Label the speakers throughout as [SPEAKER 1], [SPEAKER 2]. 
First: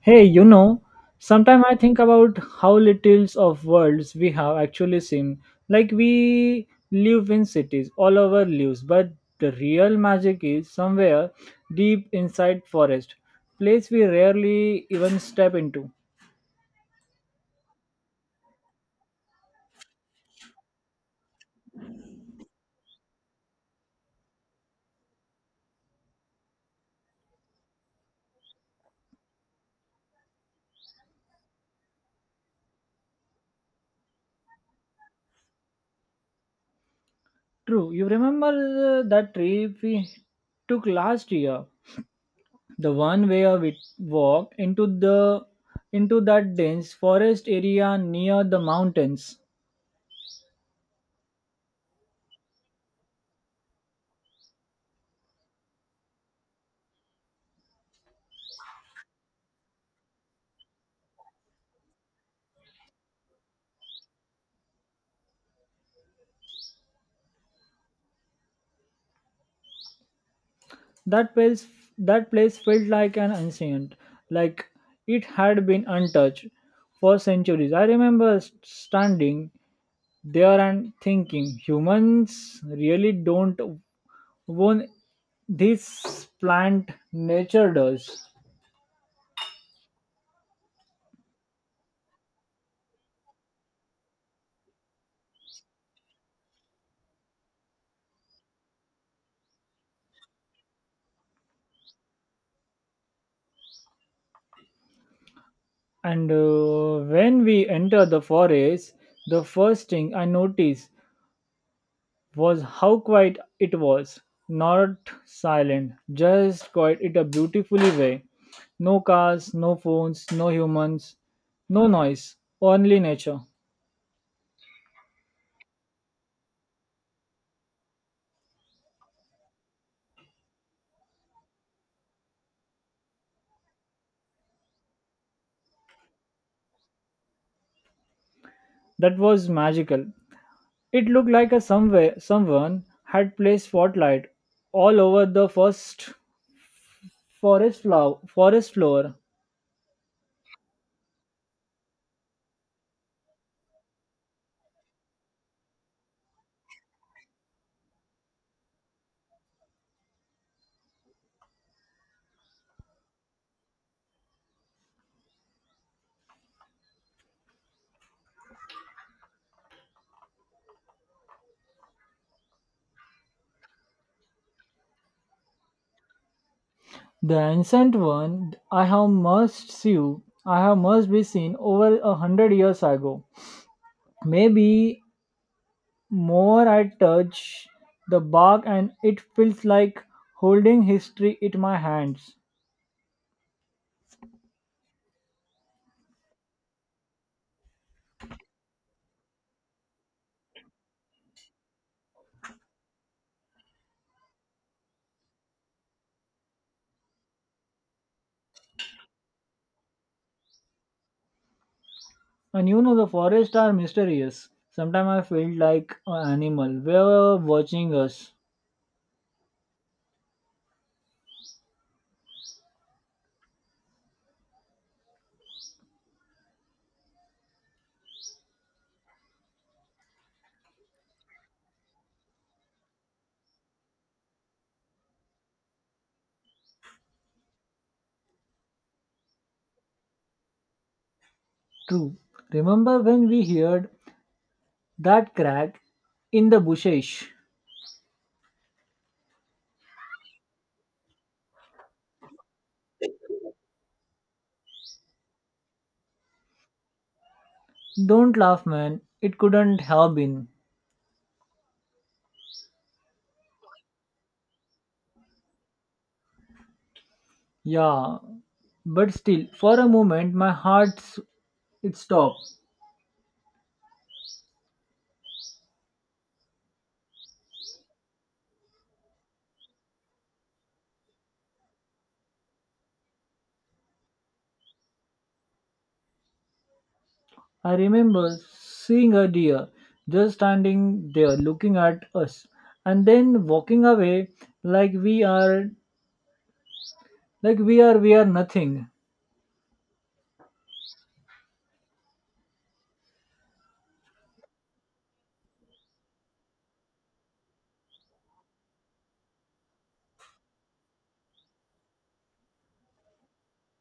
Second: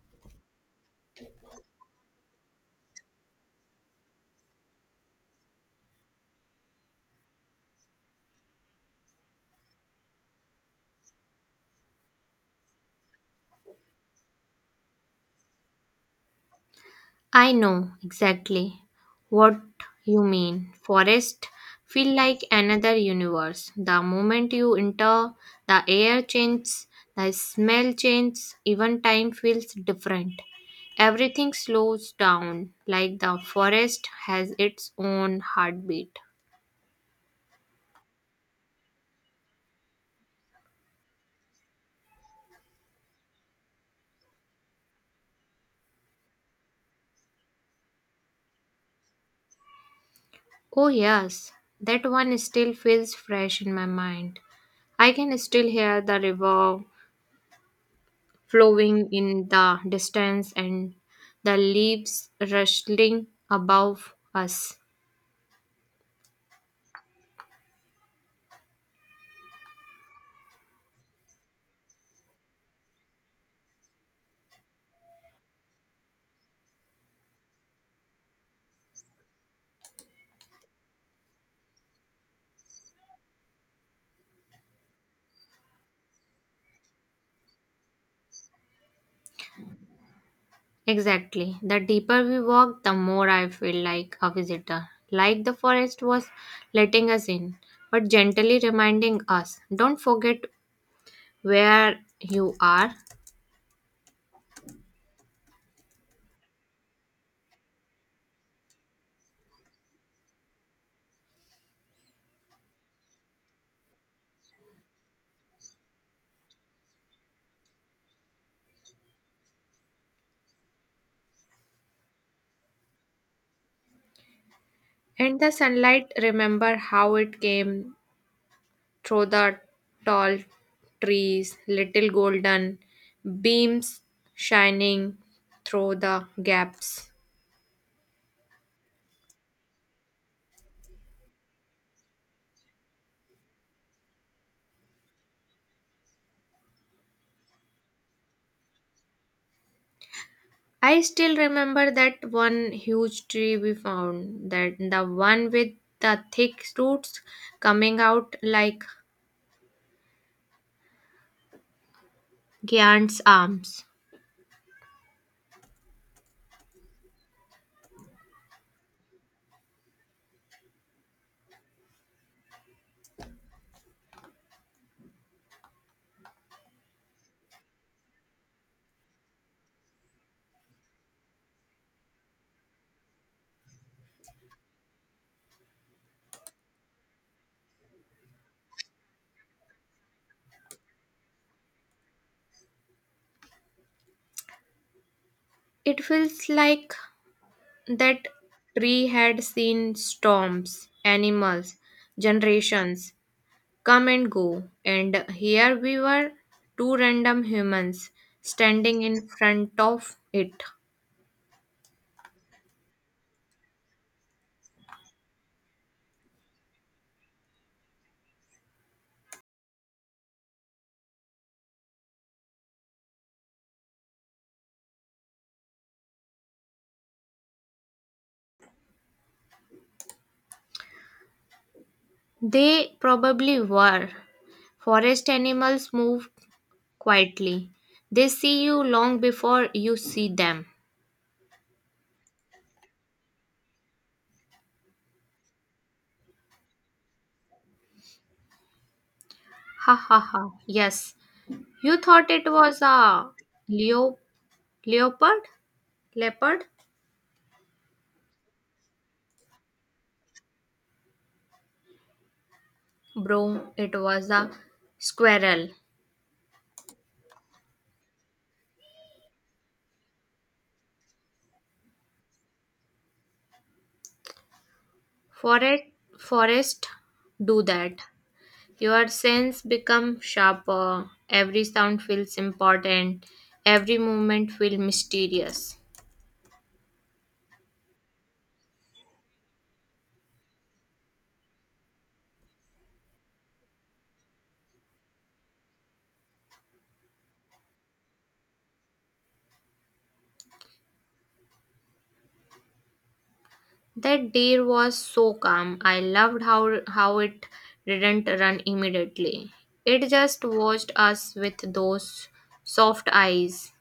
[SPEAKER 1] Hey, you know, sometimes I think about how little of worlds we have actually seen. Like we live in cities, all over lives, but the real magic is somewhere deep inside forest, place we rarely even step into.
[SPEAKER 2] I know exactly what you mean. Forest feel like another universe. The moment you enter, the air changes, the smell changes, even time feels different. Everything slows down, like the forest has its own heartbeat.
[SPEAKER 1] True, you remember that trip we took last year, the one where we walked into the into that dense forest area near the mountains.
[SPEAKER 2] Oh, yes, that one still feels fresh in my mind. I can still hear the river flowing in the distance and the leaves rustling above us.
[SPEAKER 1] That place, that place felt like an ancient, like it had been untouched for centuries. I remember standing there and thinking, humans really don't own this plant. Nature does.
[SPEAKER 2] Exactly. The deeper we walk, the more I feel like a visitor. Like the forest was letting us in, but gently reminding us don't forget where you are.
[SPEAKER 1] And when we enter the forest, the first thing I notice was how quiet it was. Not silent, just quiet in a beautifully way. No cars, no phones, no humans, no noise, only nature.
[SPEAKER 2] And the sunlight, remember how it came through the tall trees, little golden beams shining through the gaps.
[SPEAKER 1] That was magical. It looked like a somewhere someone had placed spotlight all over the forest floor.
[SPEAKER 2] I still remember that one huge tree we found, that the one with the thick roots coming out like giant's arms.
[SPEAKER 1] The ancient one I have must see you. I have must be seen over a hundred years ago. Maybe More I touch the bark and it feels like holding history in my hands.
[SPEAKER 2] It feels like that tree had seen storms, animals, generations come and go, and here we were, two random humans standing in front of it.
[SPEAKER 1] And you know the forests are mysterious. Sometimes I feel like an animal. Were watching us.
[SPEAKER 2] They probably were. Forest animals move quietly. They see you long before you see them.
[SPEAKER 1] True. Remember when we heard that crack in the bushes?
[SPEAKER 2] Ha ha ha. Yes. You thought it was a leo leopard? Leopard?
[SPEAKER 1] Don't laugh, man. It couldn't have been.
[SPEAKER 2] Bro, it was a squirrel.
[SPEAKER 1] Yeah, but still, for a moment, my it stopped.
[SPEAKER 2] Forest forest do that. Your sense become sharper. Every sound feels important. Every movement feels mysterious.
[SPEAKER 1] I remember seeing a deer just standing there looking at us and then walking away like we are like we are nothing.
[SPEAKER 2] That day was so calm. I loved how it didn't run immediately. It just watched us with those soft eyes.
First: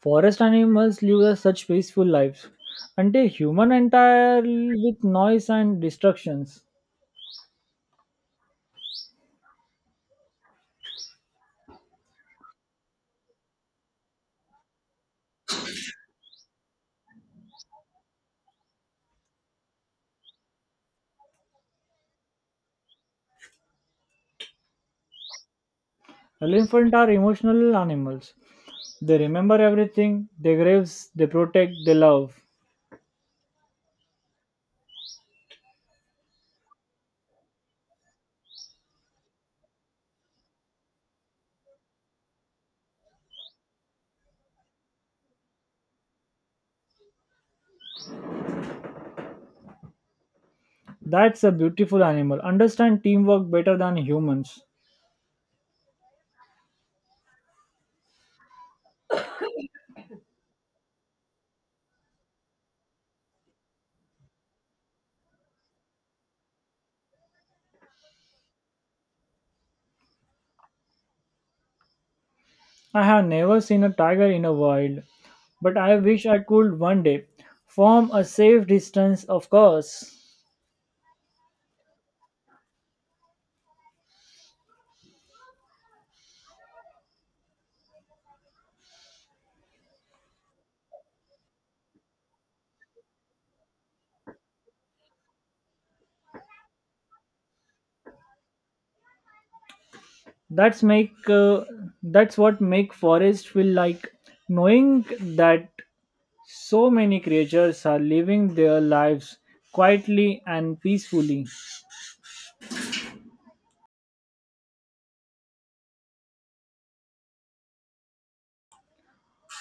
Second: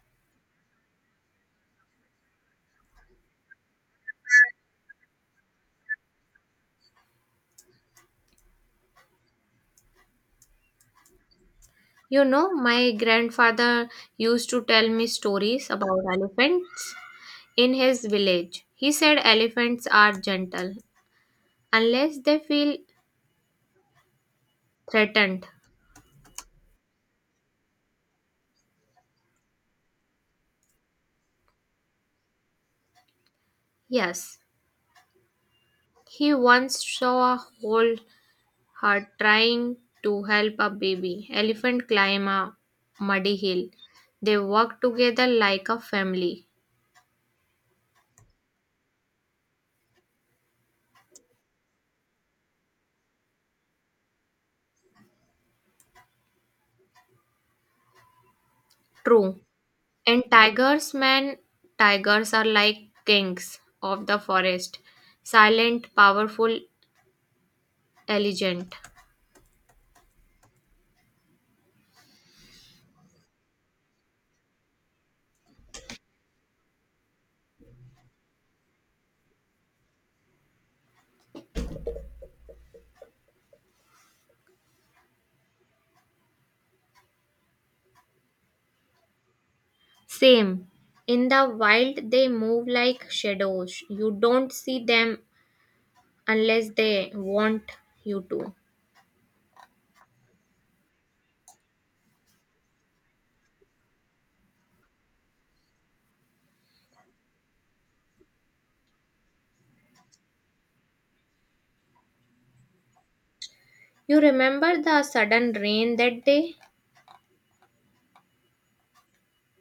[SPEAKER 1] Forest animals live a such peaceful lives and a human entire with noise and destructions.
[SPEAKER 2] You know, my grandfather used to tell me stories about elephants in his village. He said elephants are gentle unless they feel threatened.
[SPEAKER 1] Elephants are emotional animals. They remember everything, they graves, they protect, they love.
[SPEAKER 2] Yes, he once saw a whole her trying to help a baby elephant climb a muddy hill. They work together like a family.
[SPEAKER 1] That's a beautiful animal. Understand teamwork better than humans.
[SPEAKER 2] True. And tigers, man, tigers are like kings of the forest, silent, powerful, elegant.
[SPEAKER 1] I have never seen a tiger in a wild, but I wish I could one day. From a safe distance, of course.
[SPEAKER 2] Same. In the wild, they move like shadows. You don't see them unless they want you to.
[SPEAKER 1] That's make uh, that's what make forest feel like knowing that so many creatures are living their lives quietly and peacefully.
[SPEAKER 2] You remember the sudden rain that day?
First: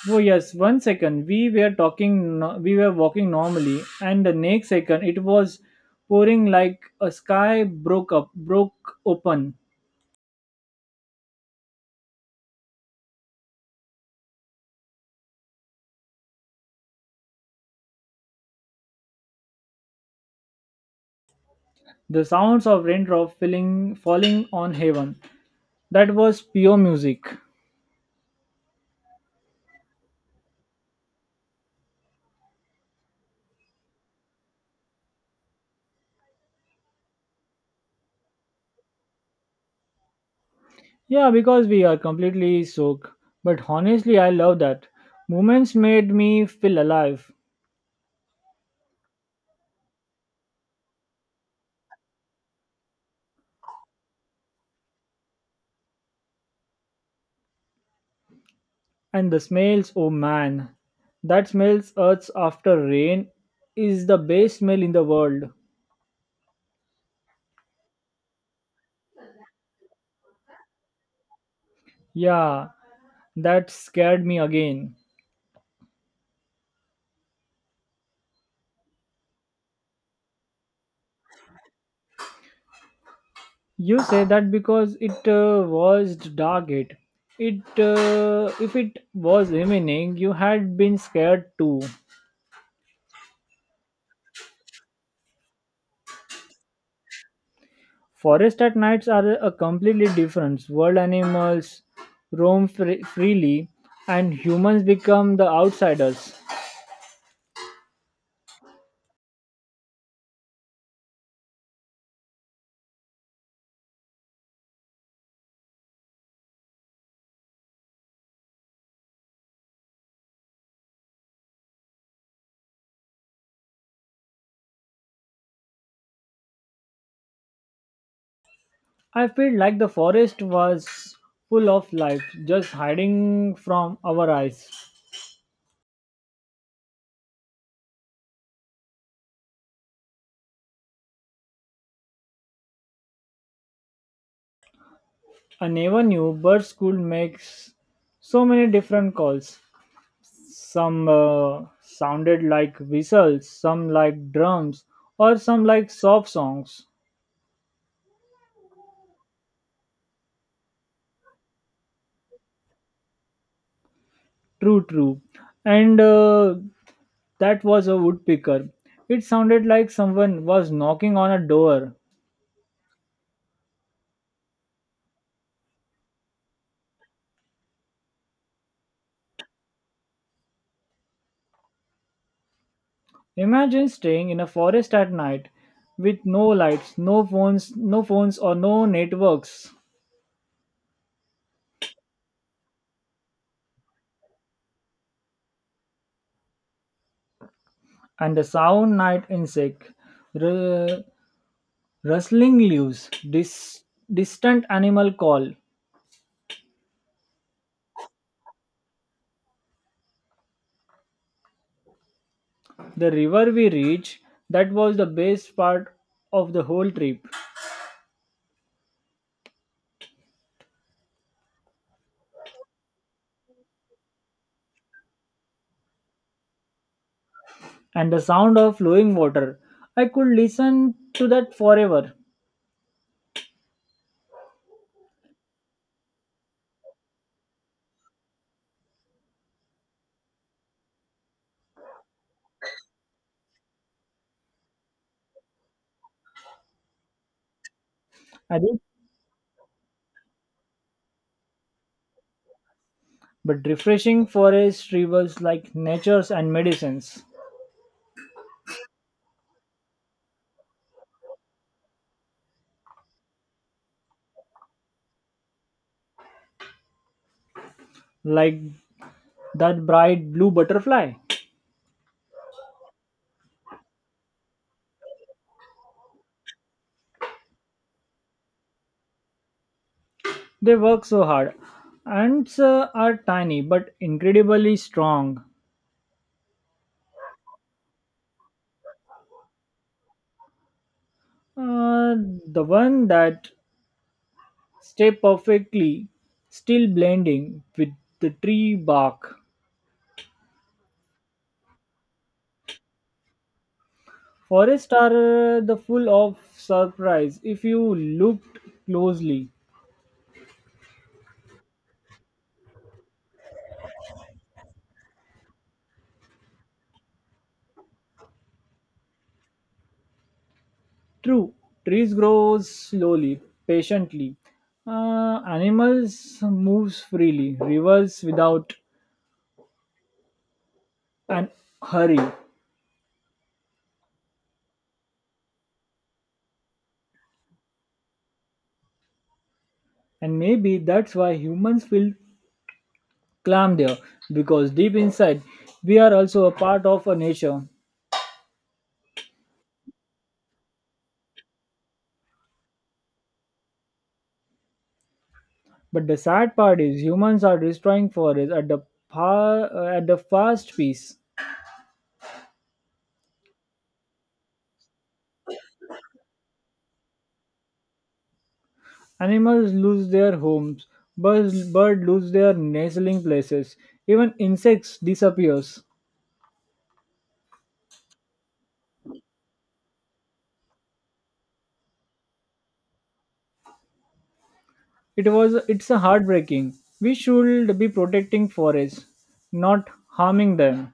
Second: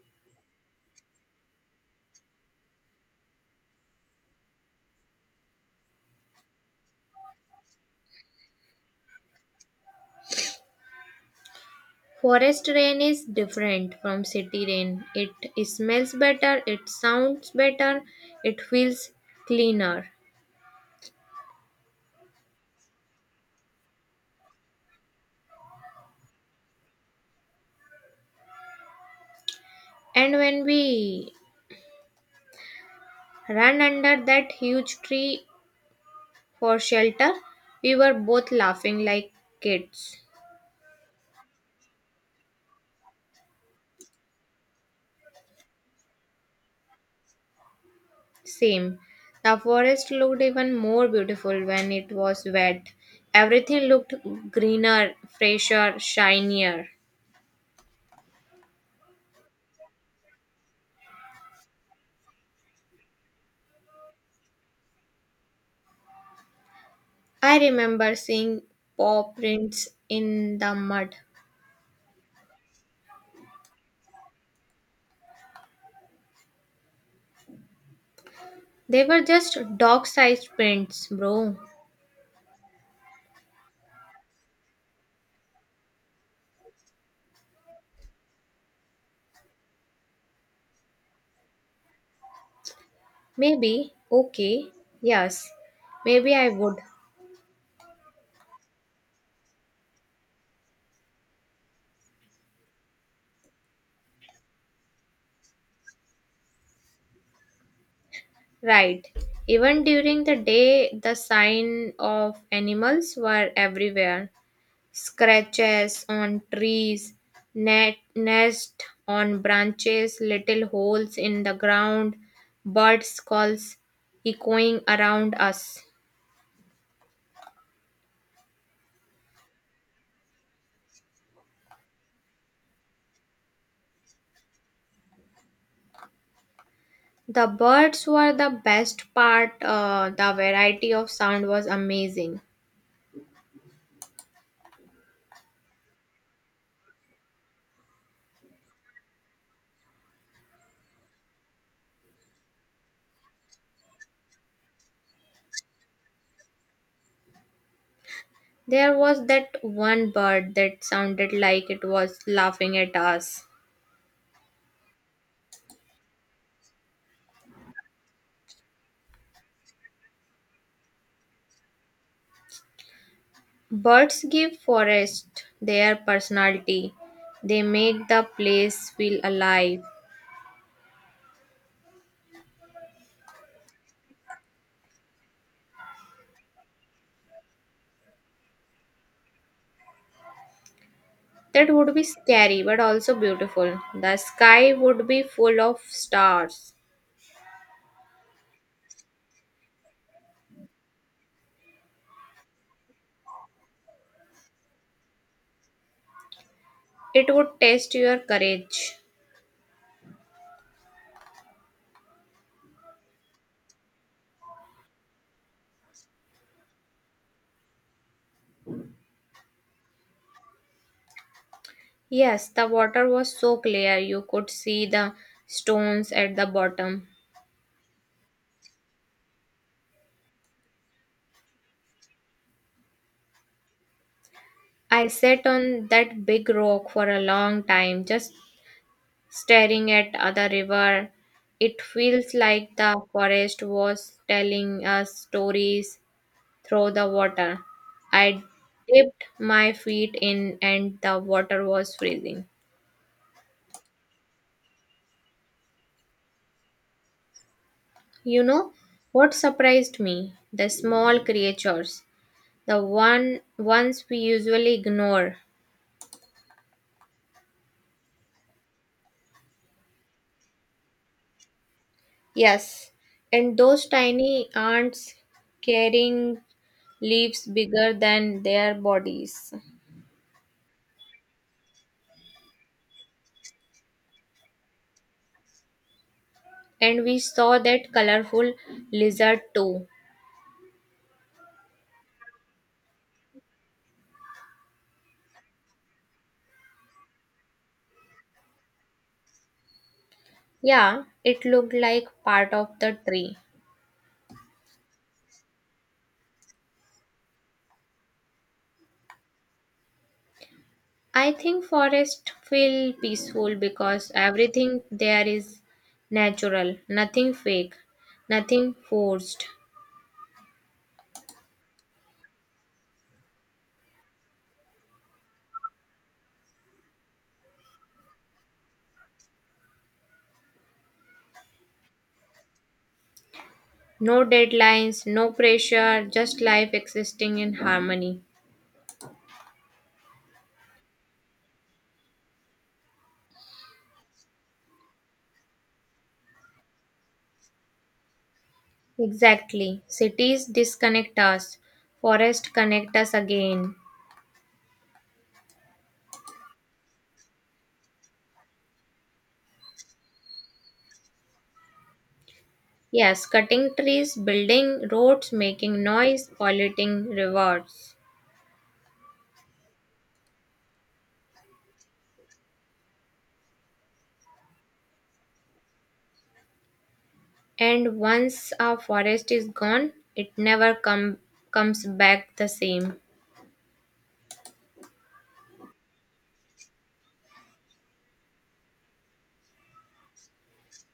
[SPEAKER 1] Oh yes, one second we were talking, no- we were walking normally, and the next second it was pouring like a sky broke open.
[SPEAKER 2] Forest rain is different from city rain. It smells better, it sounds better, it feels cleaner.
[SPEAKER 1] The sounds of raindrop filling, falling on heaven. That was pure music.
[SPEAKER 2] And when we ran under that huge tree for shelter, we were both laughing like kids.
[SPEAKER 1] Yeah, because we are completely soaked. But honestly, I love that. Moments made me feel alive.
[SPEAKER 2] Same. The forest looked even more beautiful when it was wet. Everything looked greener, fresher, shinier.
[SPEAKER 1] And the smells, oh man, that smells earth after rain is the best smell in the world.
[SPEAKER 2] I remember seeing paw prints in the mud.
[SPEAKER 1] Yeah, that scared me again.
[SPEAKER 2] They were just dog sized prints, bro.
[SPEAKER 1] You say that because it was dark. It if it was evening, you had been scared too.
[SPEAKER 2] Maybe, okay, yes, maybe I would.
[SPEAKER 1] Forest at nights are a completely different world. Animals roam freely, and humans become the outsiders.
[SPEAKER 2] Right. Even during the day, the sign of animals were everywhere, scratches on trees, nest on branches, little holes in the ground, birds' calls echoing around us.
[SPEAKER 1] I feel like the forest was full of life, just hiding from our eyes.
[SPEAKER 2] The birds were the best part, the variety of sound was amazing.
[SPEAKER 1] I never knew bird school makes so many different calls. Some sounded like whistles, some like drums, or some like soft songs.
[SPEAKER 2] There was that one bird that sounded like it was laughing at us.
[SPEAKER 1] True. And That was a woodpecker. It sounded like someone was knocking on a door.
[SPEAKER 2] Birds give forest their personality. They make the place feel alive.
[SPEAKER 1] Imagine staying in a forest at night with no lights, no phones or no networks,
[SPEAKER 2] That would be scary but also beautiful. The sky would be full of stars.
[SPEAKER 1] and the sound night insect, r- rustling leaves, distant animal call.
[SPEAKER 2] It would test your courage.
[SPEAKER 1] The river we reached, that was the best part of the whole trip,
[SPEAKER 2] Yes, the water was so clear you could see the stones at the bottom.
[SPEAKER 1] and the sound of flowing water. I could listen to that forever.
[SPEAKER 2] I sat on that big rock for a long time just staring at the river. It feels like the forest was telling us stories through the water. I
[SPEAKER 1] I did
[SPEAKER 2] dipped my feet in and the water was freezing.
[SPEAKER 1] but refreshing forest rivers like nature's and medicines
[SPEAKER 2] You know what surprised me? The small creatures, the ones we usually ignore.
[SPEAKER 1] like that bright blue butterfly
[SPEAKER 2] Yes, and those tiny ants carrying leaves bigger than their bodies.
[SPEAKER 1] they work so hard ants are tiny but incredibly strong.
[SPEAKER 2] And we saw that colorful lizard too.
[SPEAKER 1] Uh, the one that stay perfectly still blending with the tree bark
[SPEAKER 2] Yeah, it looked like part of the tree.
[SPEAKER 1] forests are the full of surprise if you looked closely.
[SPEAKER 2] I think forests feel peaceful because everything there is natural, nothing fake, nothing forced.
[SPEAKER 1] True, trees grow slowly, patiently. Animals moves freely, rivers without an hurry,
[SPEAKER 2] No deadlines, no pressure, just life existing in harmony.
[SPEAKER 1] and maybe that's why humans feel calm there because deep inside we are also a part of a nature.
[SPEAKER 2] Exactly. Cities disconnect us, forests connect us again.
[SPEAKER 1] But the sad part is humans are destroying forests at the at the fast pace.
[SPEAKER 2] Yes, cutting trees, building roads, making noise, polluting rivers.
[SPEAKER 1] Animals lose their homes, bird lose their nestling places, even insects disappears.
[SPEAKER 2] And once a forest is gone, it never come, comes back the same.
[SPEAKER 1] It's a heartbreaking. We should be protecting forests, not harming them.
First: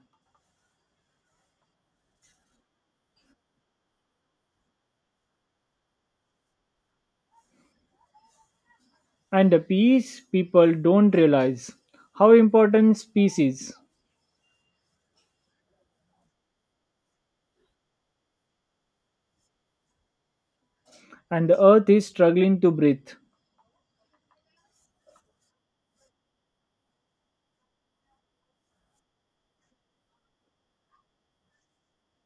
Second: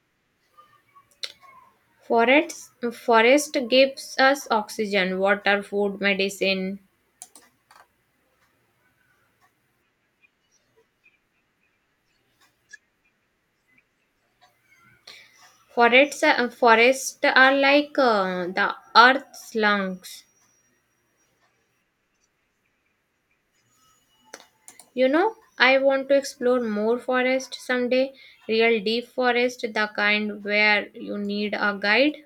[SPEAKER 2] Forests, forest gives us oxygen, water, food, medicine.
[SPEAKER 1] And the peace people don't realize how important species
[SPEAKER 2] Forests, forests are like the earth's lungs.
[SPEAKER 1] and the earth is struggling to breathe.
[SPEAKER 2] You know, I want to explore more forest someday. Real deep forest, the kind where you need a guide.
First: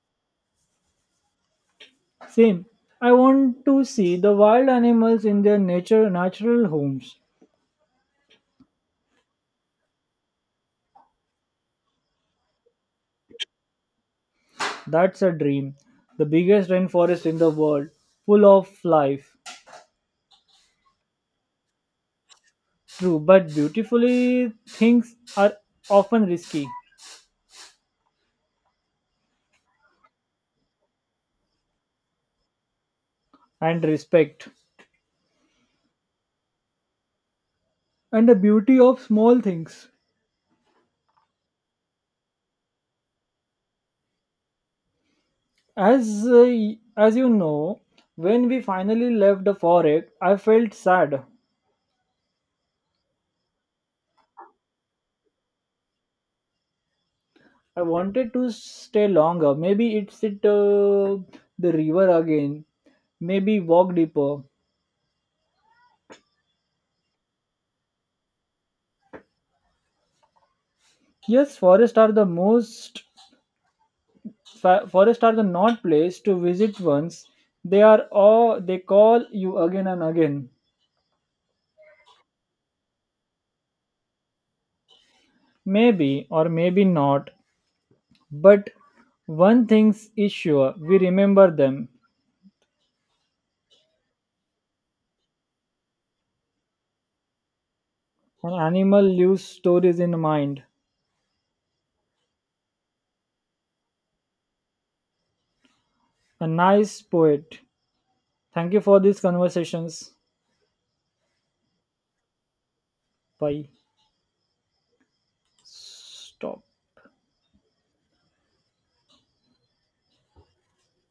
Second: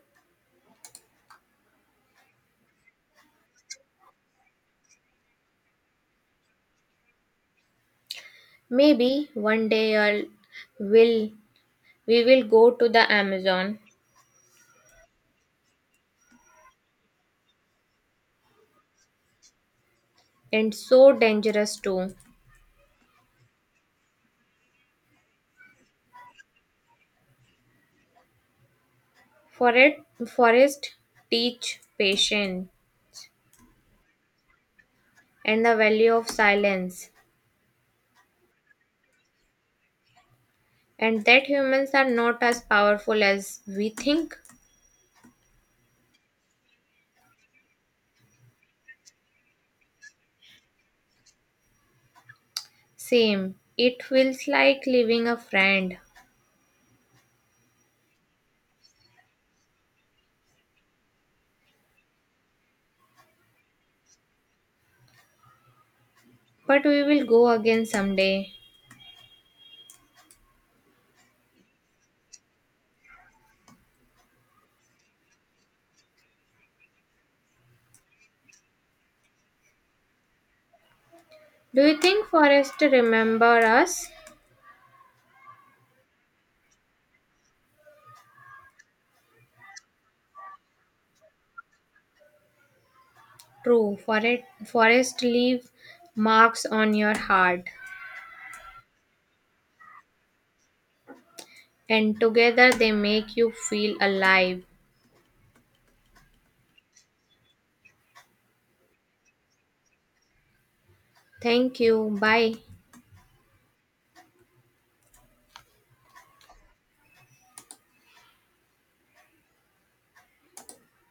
[SPEAKER 1] Same. I want to see the wild animals in their nature natural homes.
[SPEAKER 2] Maybe one day I'll will we will go to the Amazon
[SPEAKER 1] That's a dream. The biggest rainforest in the world, full of life.
[SPEAKER 2] and so dangerous too.
[SPEAKER 1] True, but beautifully things are often risky
[SPEAKER 2] For it forest teach patience
[SPEAKER 1] and respect.
[SPEAKER 2] and the value of silence
[SPEAKER 1] And the beauty of small things
[SPEAKER 2] and that humans are not as powerful as we think.
[SPEAKER 1] as as you know when we finally left the forest I felt sad
[SPEAKER 2] Same. It feels like leaving a friend.
[SPEAKER 1] I wanted to stay longer maybe it's it the river again maybe walk deeper
[SPEAKER 2] But we will go again someday.
[SPEAKER 1] yes forests are the most forests are the not place to visit once they are all they call you again and again
[SPEAKER 2] Do you think forest remember us?
[SPEAKER 1] maybe or maybe not but one thing is sure we remember them.
[SPEAKER 2] True, forest leave marks on your heart.
[SPEAKER 1] An animal leaves stories in mind.
[SPEAKER 2] And together they make you feel alive.
[SPEAKER 1] A nice poet. Thank you for these conversations.
[SPEAKER 2] Thank you. Bye.
[SPEAKER 1] Bye. Stop.